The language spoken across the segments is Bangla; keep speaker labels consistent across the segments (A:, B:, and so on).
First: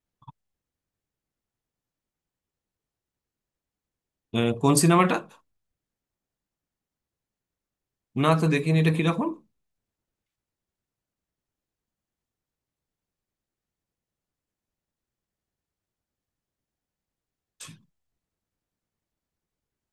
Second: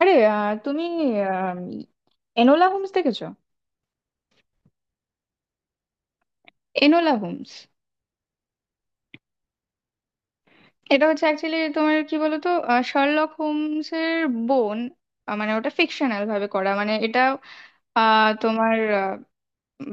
A: আরে তুমি আম, এনোলা হোমস দেখেছো?
B: কোন সিনেমাটা?
A: এনোলা হোমস
B: না তো, দেখিনি। এটা কিরকম?
A: এটা হচ্ছে অ্যাকচুয়ালি তোমার কি বলতো শার্লক হোমস এর বোন। মানে ওটা ফিকশনাল ভাবে করা, মানে এটা আহ, তোমার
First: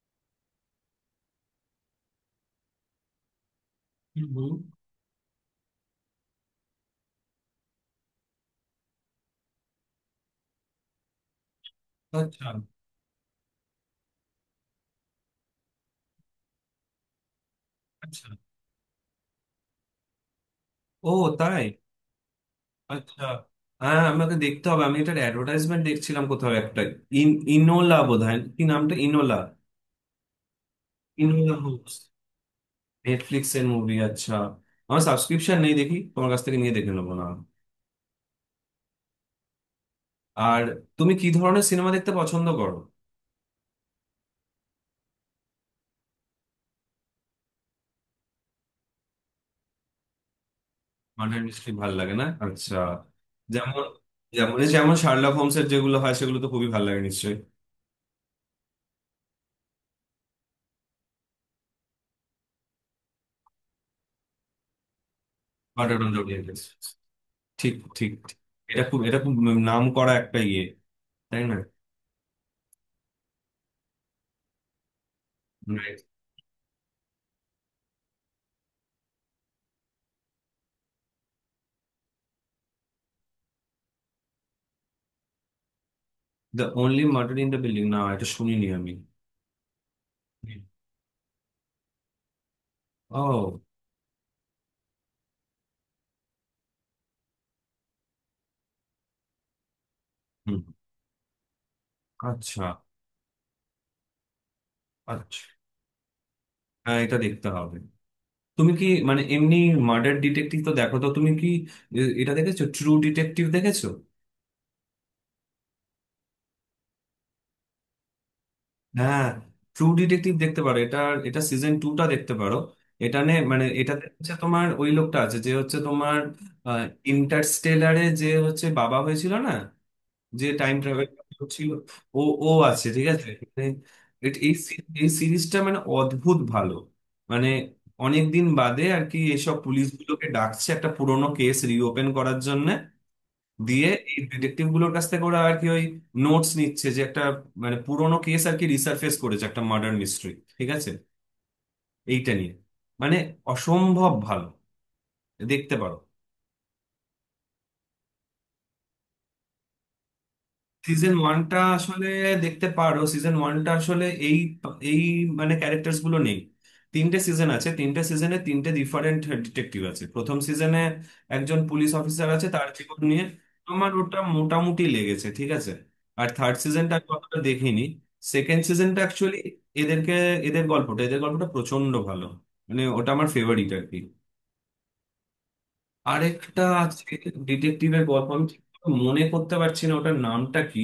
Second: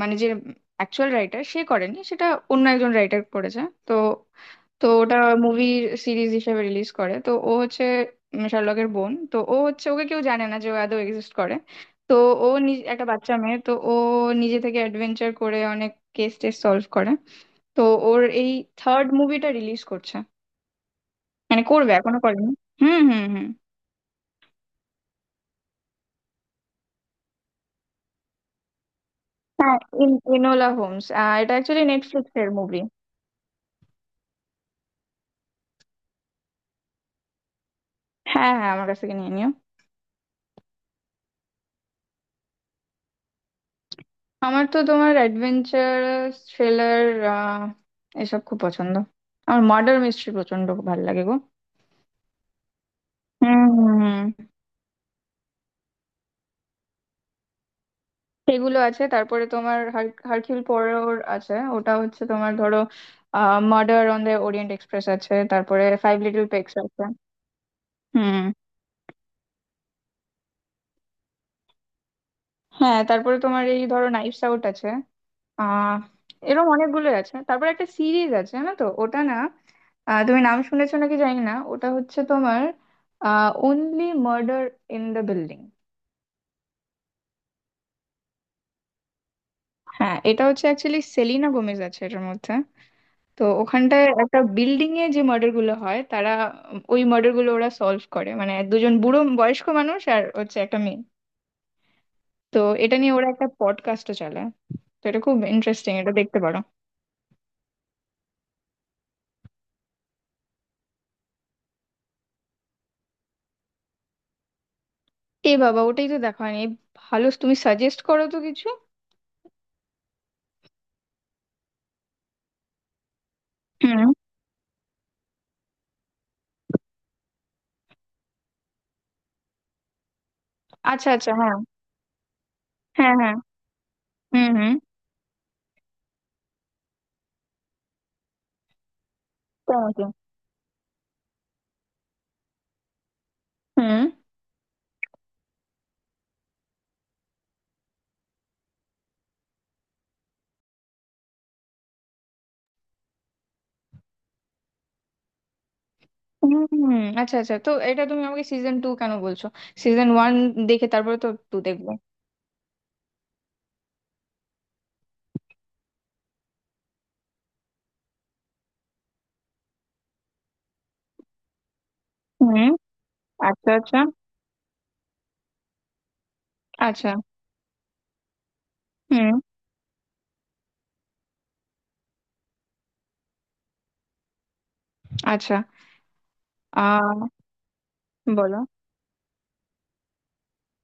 A: মানে যে অ্যাকচুয়াল রাইটার সে করেনি সেটা, অন্য একজন রাইটার করেছে। তো
B: হুম, হুম।
A: তো ওটা মুভি সিরিজ হিসেবে রিলিজ করে। তো ও হচ্ছে শার্লকের বোন, তো ও হচ্ছে ওকে কেউ জানে না যে ও আদৌ এক্সিস্ট করে। তো
B: আচ্ছা
A: ও নিজ একটা বাচ্চা মেয়ে, তো ও নিজে থেকে অ্যাডভেঞ্চার করে, অনেক কেস টেস সলভ করে। তো ওর
B: আচ্ছা।
A: এই থার্ড মুভিটা রিলিজ করছে,
B: ও,
A: মানে
B: তাই?
A: করবে, এখনো করেনি। হুম
B: আচ্ছা।
A: হুম হুম
B: হ্যাঁ, আমাকে দেখতে হবে। আমি এটার অ্যাডভার্টাইজমেন্ট দেখছিলাম কোথাও একটা। ইন ইনোলা বোধহয়, কি নামটা? ইনোলা?
A: হ্যাঁ, ইনোলা হোমস, এটা
B: ইনোলা
A: অ্যাকচুয়ালি
B: হোমস,
A: নেটফ্লিক্স এর মুভি।
B: নেটফ্লিক্স এর মুভি, আচ্ছা। আমার সাবস্ক্রিপশন নেই, দেখি তোমার কাছ থেকে নিয়ে দেখে নেবো না?
A: হ্যাঁ হ্যাঁ, আমার কাছ থেকে নিয়ে নিও।
B: আর তুমি কি ধরনের সিনেমা দেখতে পছন্দ করো?
A: আমার তো তোমার অ্যাডভেঞ্চার, থ্রিলার, এসব খুব পছন্দ। আমার মার্ডার মিস্ট্রি প্রচন্ড ভালো লাগে গো।
B: মার্ডার মিস্ট্রি ভালো লাগে, না আচ্ছা।
A: হুম
B: যেমন
A: হুম হুম।
B: যেমন যেমন শার্লক হোমসের যেগুলো হয় সেগুলো তো খুবই ভালো লাগে নিশ্চয়ই।
A: সেগুলো আছে, তারপরে তোমার হারকিউল পোয়ারোর আছে। ওটা হচ্ছে তোমার, ধরো, murder on the Orient Express আছে, তারপরে
B: murder on
A: five
B: the,
A: little pigs আছে।
B: ঠিক ঠিক ঠিক।
A: হুম।
B: এটা খুব নাম করা একটা ইয়ে, তাই না?
A: হ্যাঁ, তারপরে তোমার এই, ধরো, নাইভস আউট আছে। আহ,
B: রাইট।
A: এরকম অনেকগুলো আছে। তারপর একটা সিরিজ আছে জানো তো, ওটা না, তুমি নাম শুনেছো নাকি জানি না, ওটা হচ্ছে তোমার only murder in the building.
B: The only murder in the building? না, এটা শুনিনি আমি।
A: হ্যাঁ, এটা হচ্ছে অ্যাকচুয়ালি, সেলিনা গোমেজ আছে এটার মধ্যে। তো
B: ও।
A: ওখানটায় একটা বিল্ডিং এ যে মার্ডার গুলো হয়, তারা ওই মার্ডার গুলো ওরা সলভ করে, মানে দুজন বুড়ো বয়স্ক মানুষ আর হচ্ছে
B: হুম।
A: একটা মেয়ে। তো
B: আচ্ছা।
A: এটা নিয়ে ওরা একটা পডকাস্টও চালায়। তো এটা খুব
B: আচ্ছা,
A: ইন্টারেস্টিং, এটা দেখতে পারো।
B: হ্যাঁ, এটা দেখতে হবে। তুমি কি, মানে এমনি মার্ডার ডিটেকটিভ তো দেখো, তো তুমি কি, এটা দেখেছো? ট্রু ডিটেকটিভ দেখেছো?
A: এ বাবা, ওটাই তো দেখা হয়নি। ভালো, তুমি সাজেস্ট করো তো কিছু।
B: হ্যাঁ, ট্রু ডিটেকটিভ দেখতে পারো এটা। এটা সিজন টুটা দেখতে পারো। এটা নে, মানে এটা হচ্ছে তোমার ওই লোকটা আছে যে হচ্ছে তোমার ইন্টারস্টেলারে যে হচ্ছে বাবা হয়েছিল না, যে টাইম ট্রাভেল
A: আচ্ছা আচ্ছা। হ্যাঁ
B: ছিল। ও, ও আছে, ঠিক
A: হ্যাঁ
B: আছে।
A: হ্যাঁ।
B: মানে এট-
A: হুম
B: এই
A: হুম।
B: সি- এই সিরিজটা মানে অদ্ভুত ভালো। মানে অনেক দিন বাদে আর কি এসব
A: তাই নাকি?
B: পুলিশগুলোকে ডাকছে একটা পুরোনো কেস রিওপেন করার জন্য, দিয়ে
A: হুম
B: এই ডিটেকটিভ গুলোর কাছ থেকে ওরা আর কি ওই নোটস নিচ্ছে। যে একটা, মানে পুরোনো কেস আর কি রিসার্ফেস করেছে একটা মার্ডার মিস্ট্রি, ঠিক আছে, এইটা নিয়ে। মানে অসম্ভব ভালো, দেখতে পারো।
A: হুম হুম, আচ্ছা আচ্ছা, তো এটা তুমি আমাকে সিজন টু কেন বলছো? সিজন ওয়ান দেখে
B: সিজন
A: তারপরে তো
B: ওয়ানটা
A: টু দেখবো।
B: আসলে দেখতে পারো। সিজন ওয়ানটা আসলে এই এই মানে ক্যারেক্টার্স গুলো নেই। তিনটে সিজন আছে, তিনটে সিজনে তিনটে ডিফারেন্ট ডিটেকটিভ আছে। প্রথম সিজনে একজন পুলিশ অফিসার আছে, তার
A: হুম।
B: জীবন নিয়ে।
A: আচ্ছা
B: আমার
A: আচ্ছা।
B: ওটা মোটামুটি লেগেছে, ঠিক আছে। আর থার্ড সিজনটা আমি
A: আচ্ছা।
B: অতটা দেখিনি। সেকেন্ড সিজনটা
A: হুম।
B: অ্যাকচুয়ালি এদেরকে, এদের গল্পটা প্রচন্ড ভালো। মানে ওটা আমার ফেভারিট আর কি।
A: আচ্ছা।
B: আরেকটা আছে
A: আহ
B: ডিটেকটিভের গল্প, আমি
A: বলো।
B: ঠিক মনে করতে পারছি না ওটার নামটা কি।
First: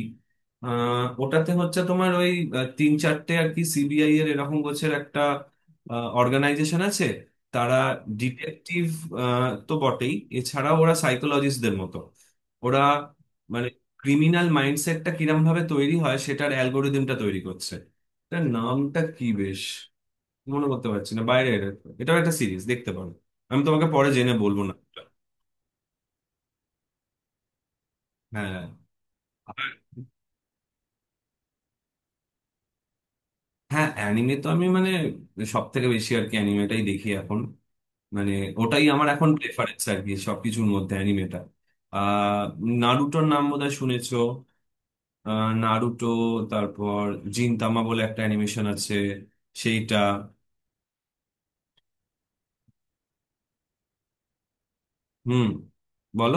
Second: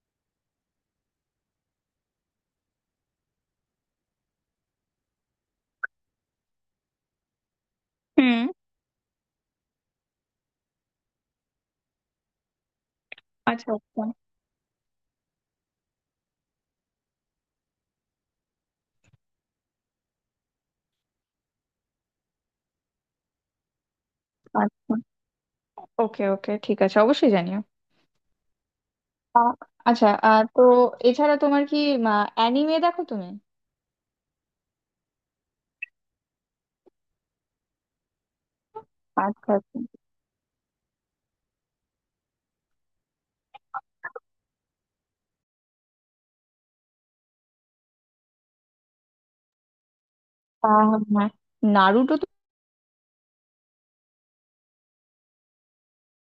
B: ওটাতে হচ্ছে তোমার ওই, তিন চারটে আর কি সিবিআই এর এরকম গোছের একটা অর্গানাইজেশন আছে। তারা
A: হুম।
B: ডিটেকটিভ তো বটেই, এছাড়া ওরা সাইকোলজিস্টদের মতো। ওরা মানে
A: আচ্ছা আচ্ছা।
B: ক্রিমিনাল মাইন্ডসেটটা কিরম ভাবে তৈরি হয় সেটার অ্যালগোরিদমটা তৈরি করছে। তার নামটা কি বেশ মনে করতে পারছি না বাইরে। এটাও একটা সিরিজ, দেখতে পারো। আমি তোমাকে পরে জেনে বলবো না।
A: আচ্ছা, ওকে ওকে ঠিক আছে, অবশ্যই জানিও।
B: হ্যাঁ।
A: আহ,
B: আর-
A: আচ্ছা, তো এছাড়া তোমার কি অ্যানিমে দেখো তুমি?
B: হ্যাঁ, অ্যানিমে তো আমি মানে সব থেকে বেশি আর কি অ্যানিমেটাই দেখি এখন। মানে ওটাই আমার এখন
A: আচ্ছা আচ্ছা।
B: প্রেফারেন্স আর কি, সবকিছুর মধ্যে অ্যানিমেটা। আহ নারুটোর নাম বোধহয় শুনেছো। নারুটো, তারপর জিনতামা বলে একটা অ্যানিমেশন আছে, সেইটা।
A: আহ, হ্যাঁ, নারুটো তো।
B: হুম, বলো,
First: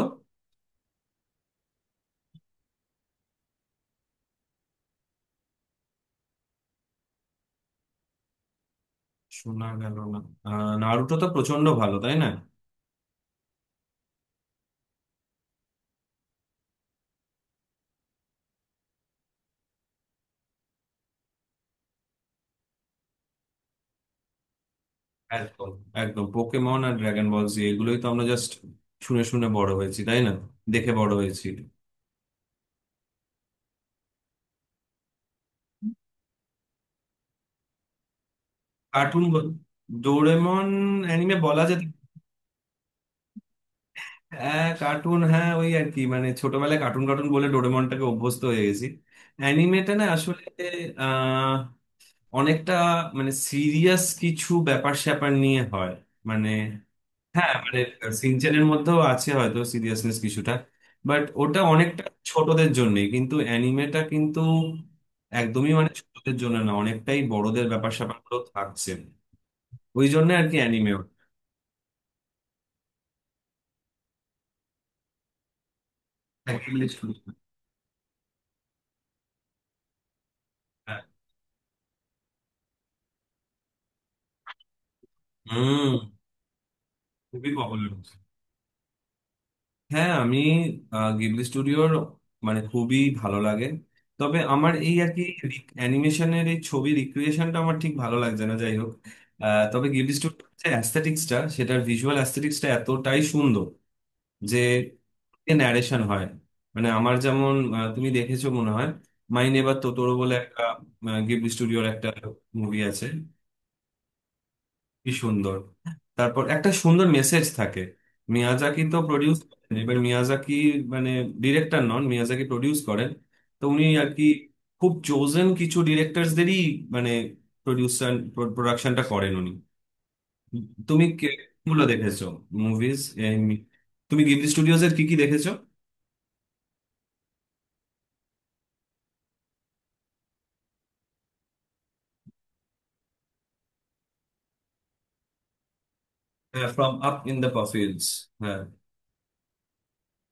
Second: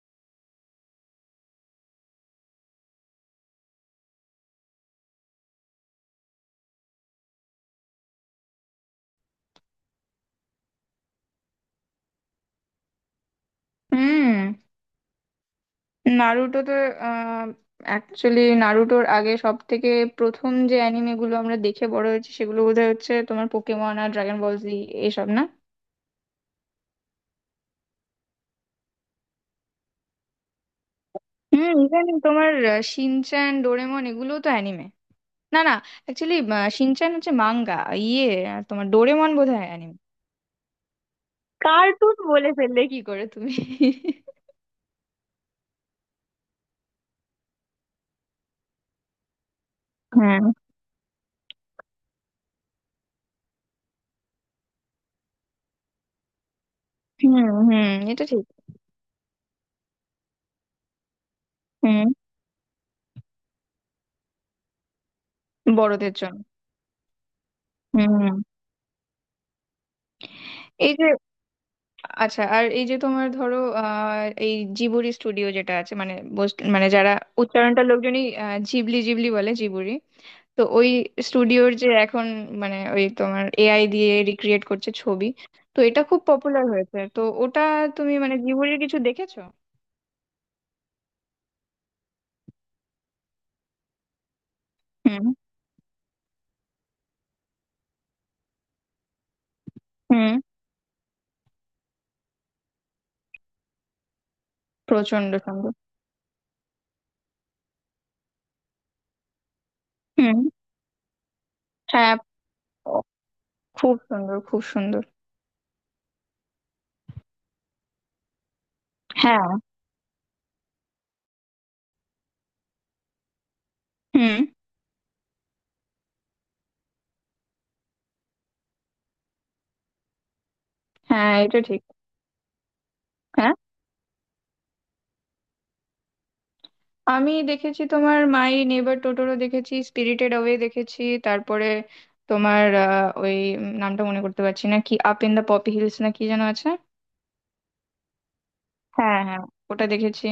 B: শোনা গেল না। নারুটো তো প্রচন্ড ভালো, তাই না?
A: হুম। নারুটোতে অ্যাকচুয়ালি, নারুটোর আগে সব থেকে প্রথম যে অ্যানিমে গুলো আমরা দেখে বড় হয়েছি, সেগুলো বোধহয় হচ্ছে তোমার পোকেমন আর ড্রাগন বল জি এসব না।
B: একদম, একদম, পোকেমন আর ড্রাগন বল জি এগুলোই তো আমরা জাস্ট শুনে শুনে বড় হয়েছি, তাই না? দেখে বড় হয়েছি।
A: হুম, ইভেন তোমার শিনচ্যান, ডোরেমন এগুলো তো অ্যানিমে, না না, অ্যাকচুয়ালি শিনচ্যান হচ্ছে মাঙ্গা, ইয়ে, তোমার
B: কার্টুন
A: ডোরেমন
B: বল-
A: বোধহয় অ্যানিমে।
B: ডোরেমন অ্যানিমে বলা যেত।
A: কার্টুন বলে ফেললে কি করে তুমি!
B: হ্যাঁ কার্টুন, হ্যাঁ ওই আর কি, মানে ছোটবেলায় কার্টুন কার্টুন বলে ডোরেমনটাকে অভ্যস্ত হয়ে গেছি। অ্যানিমেটা না আসলে
A: হ্যাঁ।
B: আহ অনেকটা মানে সিরিয়াস কিছু ব্যাপার স্যাপার নিয়ে হয়, মানে।
A: হুম
B: হ্যাঁ
A: হুম,
B: মানে,
A: এটা ঠিক।
B: সিনচানের মধ্যেও আছে হয়তো সিরিয়াসনেস কিছুটা, বাট ওটা অনেকটা
A: হুম।
B: ছোটদের জন্যই। কিন্তু অ্যানিমেটা কিন্তু একদমই মানে
A: বড়দের
B: ছোটদের
A: জন্য।
B: জন্য না, অনেকটাই বড়দের ব্যাপার স্যাপার
A: হুম।
B: গুলো থাকছে, ওই জন্য আর কি।
A: এই যে, আচ্ছা, আর এই যে তোমার, ধরো, এই জিবুরি স্টুডিও যেটা আছে, মানে
B: অ্যানিমে,
A: মানে যারা উচ্চারণটা লোকজনই জিবলি জিবলি বলে, জিবুরি। তো ওই স্টুডিওর যে এখন, মানে ওই তোমার এআই দিয়ে রিক্রিয়েট করছে ছবি। তো
B: হুম,
A: এটা খুব পপুলার হয়েছে, তো
B: খুবই
A: ওটা
B: পপুলার।
A: তুমি মানে জিবুরির কিছু দেখেছো?
B: হ্যাঁ আমি, গিবলি স্টুডিওর মানে খুবই ভালো লাগে। তবে আমার এই আর কি,
A: হুম
B: অ্যানিমেশনের এই ছবি রিক্রিয়েশনটা আমার ঠিক ভালো লাগছে না, যাই হোক। তবে গিবলি
A: হুম।
B: স্টুডিওর যে অ্যাস্থেটিক্সটা, সেটার ভিজুয়াল অ্যাস্থেটিক্সটা এতটাই সুন্দর যে
A: প্রচন্ড সুন্দর।
B: ন্যারেশন হয়। মানে আমার যেমন, তুমি দেখেছো মনে হয়, মাই নেবার তোতোরো বলে
A: হুম।
B: একটা গিবলি স্টুডিওর একটা
A: হ্যাঁ।
B: মুভি
A: ও,
B: আছে,
A: খুব সুন্দর খুব সুন্দর।
B: কি সুন্দর! তারপর একটা সুন্দর মেসেজ থাকে। মিয়াজাকি তো প্রডিউস
A: হ্যাঁ।
B: করেন, এবার মিয়াজাকি মানে ডিরেক্টর নন, মিয়াজাকি প্রডিউস করেন। তো উনি আর কি
A: হুম।
B: খুব চোজেন কিছু ডিরেক্টরসদেরই মানে প্রডিউসার, প্রোডাকশনটা করেন উনি। তুমি
A: হ্যাঁ এটা ঠিক।
B: গুলো দেখেছো মুভিজ? তুমি গিবলি স্টুডিওজ এর কি কি দেখেছো?
A: আমি দেখেছি তোমার মাই নেবার টোটোরো দেখেছি, স্পিরিটেড অ্যাওয়ে দেখেছি, তারপরে তোমার ওই নামটা মনে করতে পারছি না, কি up in the poppy hills না কি যেন
B: হ্যাঁ,
A: আছে।
B: From up in the poppy hills, হ্যাঁ।
A: হ্যাঁ হ্যাঁ, ওটা দেখেছি।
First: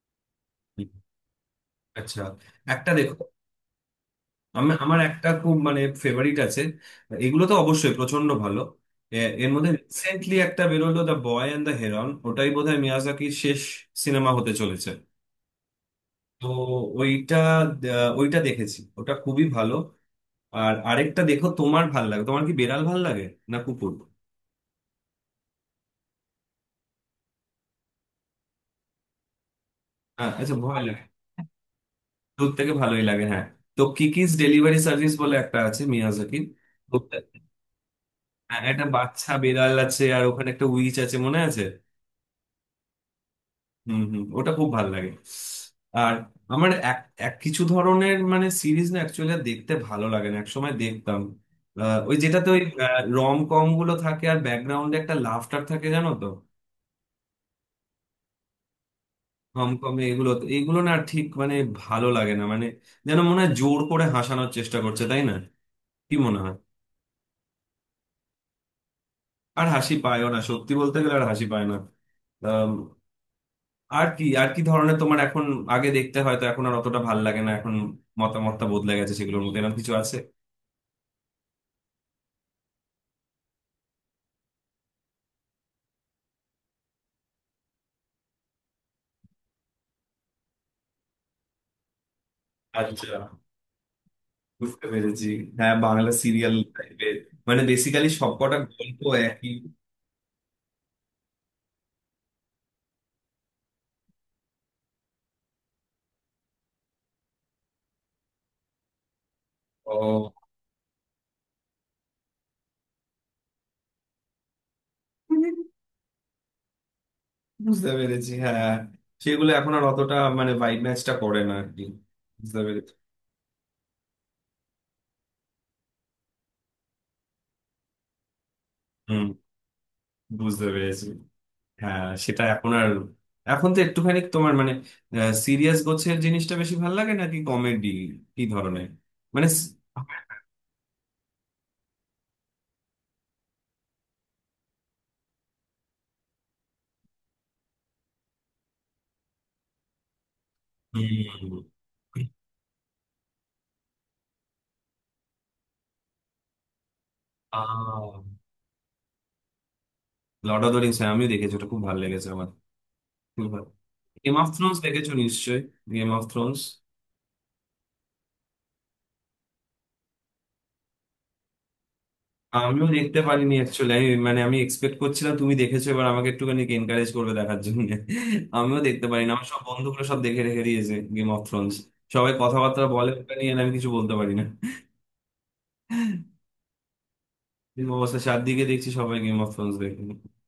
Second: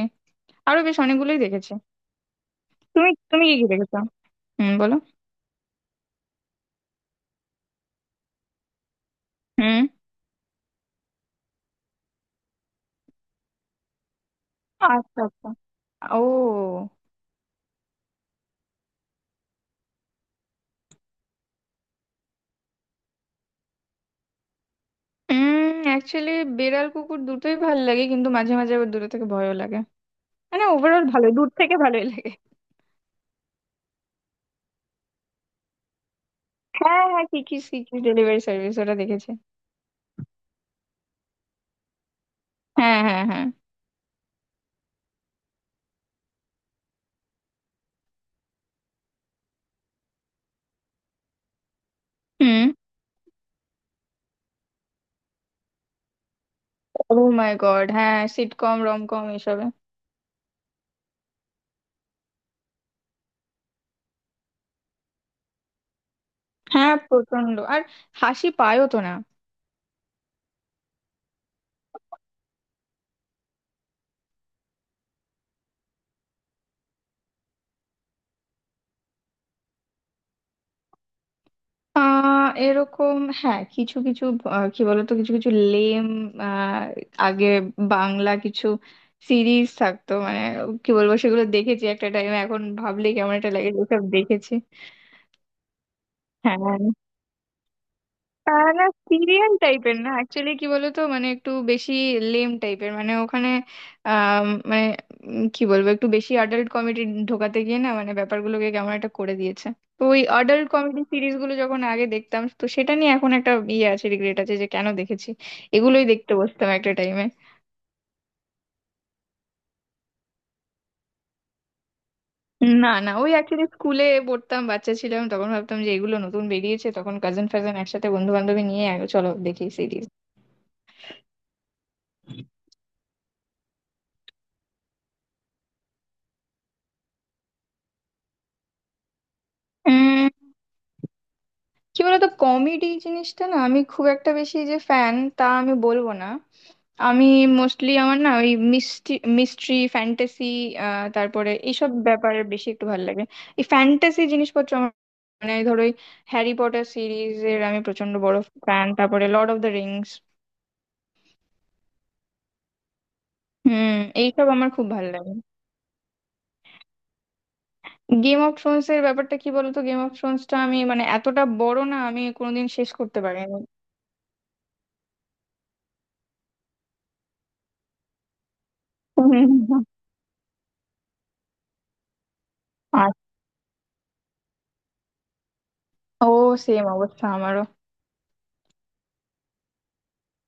A: আরো বেশ অনেকগুলোই দেখেছি।
B: আচ্ছা, একটা
A: তুমি
B: দেখো,
A: তুমি কি কি দেখেছো?
B: আমি
A: হুম বলো।
B: আমার একটা খুব মানে ফেভারিট আছে। এগুলো তো অবশ্যই প্রচন্ড ভালো। এর মধ্যে
A: হুম।
B: রিসেন্টলি একটা বেরোলো, the boy and the heron, ওটাই বোধহয় মিয়াজাকির শেষ সিনেমা হতে চলেছে।
A: আচ্ছা আচ্ছা।
B: তো
A: ও।
B: ওইটা, ওইটা দেখেছি, ওটা খুবই ভালো। আর আরেকটা দেখো, তোমার ভাল লাগে? তোমার কি বিড়াল ভাল লাগে না কুকুর?
A: হুম। অ্যাকচুয়ালি বেড়াল কুকুর দুটোই ভালো লাগে, কিন্তু মাঝে মাঝে আবার দূরে থেকে ভয়ও লাগে।
B: হ্যাঁ, আচ্ছা,
A: মানে
B: ভয় লাগে।
A: ওভারঅল ভালো, দূর থেকে ভালোই লাগে।
B: দূর থেকে ভালোই লাগে, হ্যাঁ। তো কিকিস ডেলিভারি সার্ভিস বলে একটা আছে মিয়াজাকির।
A: হ্যাঁ
B: ওটা-
A: হ্যাঁ, কি কি ডেলিভারি
B: হ্যাঁ,
A: সার্ভিস,
B: একটা
A: ওটা দেখেছি।
B: বাচ্চা বিড়াল আছে আর ওখানে একটা উইচ আছে, মনে আছে।
A: হ্যাঁ হ্যাঁ হ্যাঁ।
B: হুম হুম, ওটা খুব ভালো লাগে। আর আমার এক এক কিছু ধরনের মানে সিরিজ না অ্যাকচুয়ালি দেখতে ভালো লাগে না, একসময় দেখতাম। ওই যেটাতে ওই
A: হুম।
B: রম কম গুলো থাকে আর ব্যাকগ্রাউন্ডে একটা লাফটার থাকে, জানো তো।
A: ও মাই গড, হ্যাঁ সিটকম রমকম এসবে।
B: রম কম এগুলো না ঠিক মানে ভালো লাগে না। মানে যেন মনে হয় জোর করে হাসানোর চেষ্টা করছে, তাই না? কি মনে হয়?
A: হ্যাঁ প্রচন্ড, আর হাসি পায়ও তো না।
B: আর হাসি পায়ও না, সত্যি বলতে গেলে আর হাসি পায় না। আম, আর কি, আর কি ধরনের তোমার এখন, আগে দেখতে হয়তো, এখন আর অতটা ভালো লাগে না, এখন মতামতটা বদলে গেছে সেগুলোর মধ্যে এরকম কিছু আছে?
A: এরকম হ্যাঁ কিছু কিছু, কি বলতো, কিছু কিছু লেম, আগে বাংলা কিছু সিরিজ থাকতো, মানে কি বলবো, সেগুলো দেখেছি একটা টাইমে, এখন ভাবলে
B: আচ্ছা,
A: কেমন একটা লাগে ওসব দেখেছি।
B: বুঝতে পেরেছি। হ্যাঁ, বাংলা সিরিয়াল
A: হ্যাঁ।
B: টাইপের, মানে বেসিক্যালি সবকটা
A: না,
B: গল্প একই।
A: সিরিয়াল টাইপের না, অ্যাকচুয়ালি কি বলতো, মানে একটু বেশি লেম টাইপের, মানে ওখানে মানে কি বলবো, একটু বেশি অ্যাডাল্ট কমেডি ঢোকাতে গিয়ে না, মানে ব্যাপারগুলোকে কেমন একটা করে দিয়েছে। তো ওই
B: ও,
A: অ্যাডাল্ট কমেডি সিরিজগুলো যখন আগে দেখতাম, তো সেটা নিয়ে এখন একটা ইয়ে আছে, রিগ্রেট আছে যে কেন দেখেছি, এগুলোই দেখতে বসতাম একটা টাইমে।
B: বুঝতে পেরেছি। হ্যাঁ, সেগুলো এখন আর অতটা মানে ভাইব ম্যাচটা করে না আর কি, বুঝতে
A: না
B: পেরেছি।
A: না, ওই অ্যাকচুয়ালি স্কুলে পড়তাম, বাচ্চা ছিলাম, তখন ভাবতাম যে এগুলো নতুন বেরিয়েছে তখন, কাজিন ফাজান একসাথে বন্ধু বান্ধবী নিয়ে আগে
B: হুম,
A: চলো দেখি।
B: বুঝতে পেরেছি। হ্যাঁ সেটা এখন আর, এখন তো একটুখানি তোমার মানে সিরিয়াস গোছের জিনিসটা বেশি ভালো লাগে নাকি কমেডি, কি ধরনের মানে
A: সিরিজ, কি বলতো, কমেডি জিনিসটা না আমি খুব একটা বেশি যে ফ্যান তা আমি বলবো না। আমি মোস্টলি আমার না ওই মিস্ট্রি, মিস্ট্রি ফ্যান্টাসি, তারপরে
B: হুম।
A: এইসব ব্যাপারে বেশি একটু ভালো লাগে। এই ফ্যান্টাসি জিনিসপত্র আমার, মানে ধরো ওই হ্যারি পটার সিরিজের আমি প্রচন্ড বড় ফ্যান, তারপরে lord of the rings.
B: Lord of the rings আমিও দেখেছি, ওটা খুব ভালো লেগেছে আমার।
A: হুম।
B: গেম
A: এইসব
B: অফ
A: আমার
B: থ্রোনস
A: খুব ভালো
B: দেখেছো
A: লাগে।
B: নিশ্চয়ই? Game of thrones,
A: game of thrones এর ব্যাপারটা কি বলতো, গেম অফ থ্রোনসটা আমি মানে এতটা বড় না, আমি কোনোদিন
B: আমিও
A: শেষ
B: দেখতে
A: করতে
B: পারিনি
A: পারিনি।
B: অ্যাকচুয়ালি। আমি মানে আমি এক্সপেক্ট করছিলাম তুমি দেখেছো এবার আমাকে একটুখানি এনকারেজ করবে দেখার জন্য। আমিও দেখতে পারিনি, আমার সব
A: হুম।
B: বন্ধুগুলো সব দেখে রেখে দিয়েছে গেম অফ থ্রোনস। সবাই কথাবার্তা
A: আর,
B: বলে ওটা নিয়ে আর আমি কিছু বলতে পারি না।
A: ও, সেম অবস্থা আমারও।
B: এরকম অবস্থা চারদিকে দেখছি, সবাই গেম অফ থ্রোনস দেখে।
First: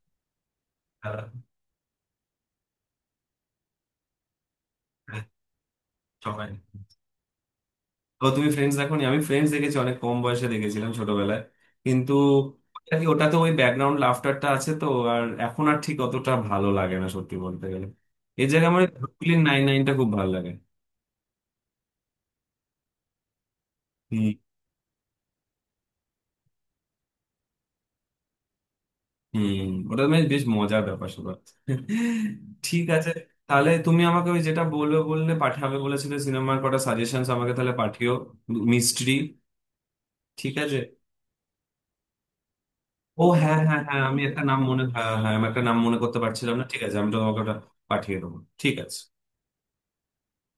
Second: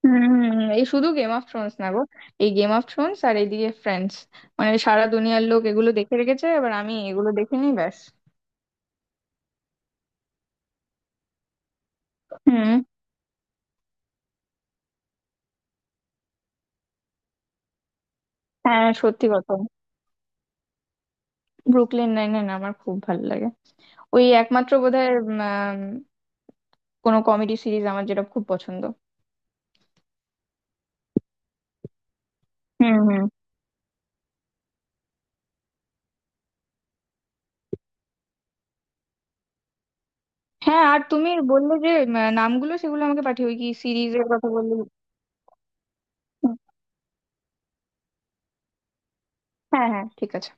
A: হম হম, এই শুধু
B: হ্যাঁ,
A: গেম অফ থ্রোনস না গো, এই গেম অফ থ্রোনস আর এইদিকে ফ্রেন্ডস, মানে সারা দুনিয়ার লোক এগুলো দেখে রেখেছে,
B: সবাই।
A: এবার আমি এগুলো দেখিনি ব্যাস।
B: ও তুমি ফ্রেন্ডস দেখোনি? আমি ফ্রেন্ডস দেখেছি, অনেক কম বয়সে দেখেছিলাম ছোটবেলায়। কিন্তু
A: হুম।
B: ওটাতে ওই ব্যাকগ্রাউন্ড লাফটারটা আছে তো, আর এখন আর ঠিক অতটা ভালো লাগে না সত্যি বলতে গেলে। এর জায়গায় আমার
A: হ্যাঁ সত্যি
B: ব্রুকলিন
A: কথা,
B: নাইন নাইনটা খুব ভালো লাগে।
A: ব্রুকলিন নাইন নাইন আমার খুব ভালো লাগে। ওই
B: হুম
A: একমাত্র বোধহয় কোনো কমেডি সিরিজ আমার যেটা খুব পছন্দ।
B: হুম। ওটা বেশ বেশ মজার ব্যাপার স্যাপার, ঠিক
A: হুম
B: আছে।
A: হুম।
B: তাহলে তুমি আমাকে ওই যেটা বলবে বললে পাঠাবে বলেছিলে, সিনেমার কটা সাজেশন আমাকে তাহলে পাঠিও, মিস্ট্রি, ঠিক আছে।
A: হ্যাঁ, আর তুমি বললে যে নামগুলো, সেগুলো আমাকে
B: ও
A: পাঠিয়ে, ওই
B: হ্যাঁ
A: কি
B: হ্যাঁ হ্যাঁ, আমি
A: সিরিজের
B: একটা
A: কথা
B: নাম
A: বললে।
B: মনে, হ্যাঁ হ্যাঁ আমি একটা নাম মনে করতে পারছিলাম
A: হুম,
B: না, ঠিক আছে আমি তোমাকে ওটা পাঠিয়ে দেবো, ঠিক আছে।
A: হ্যাঁ হ্যাঁ ঠিক আছে.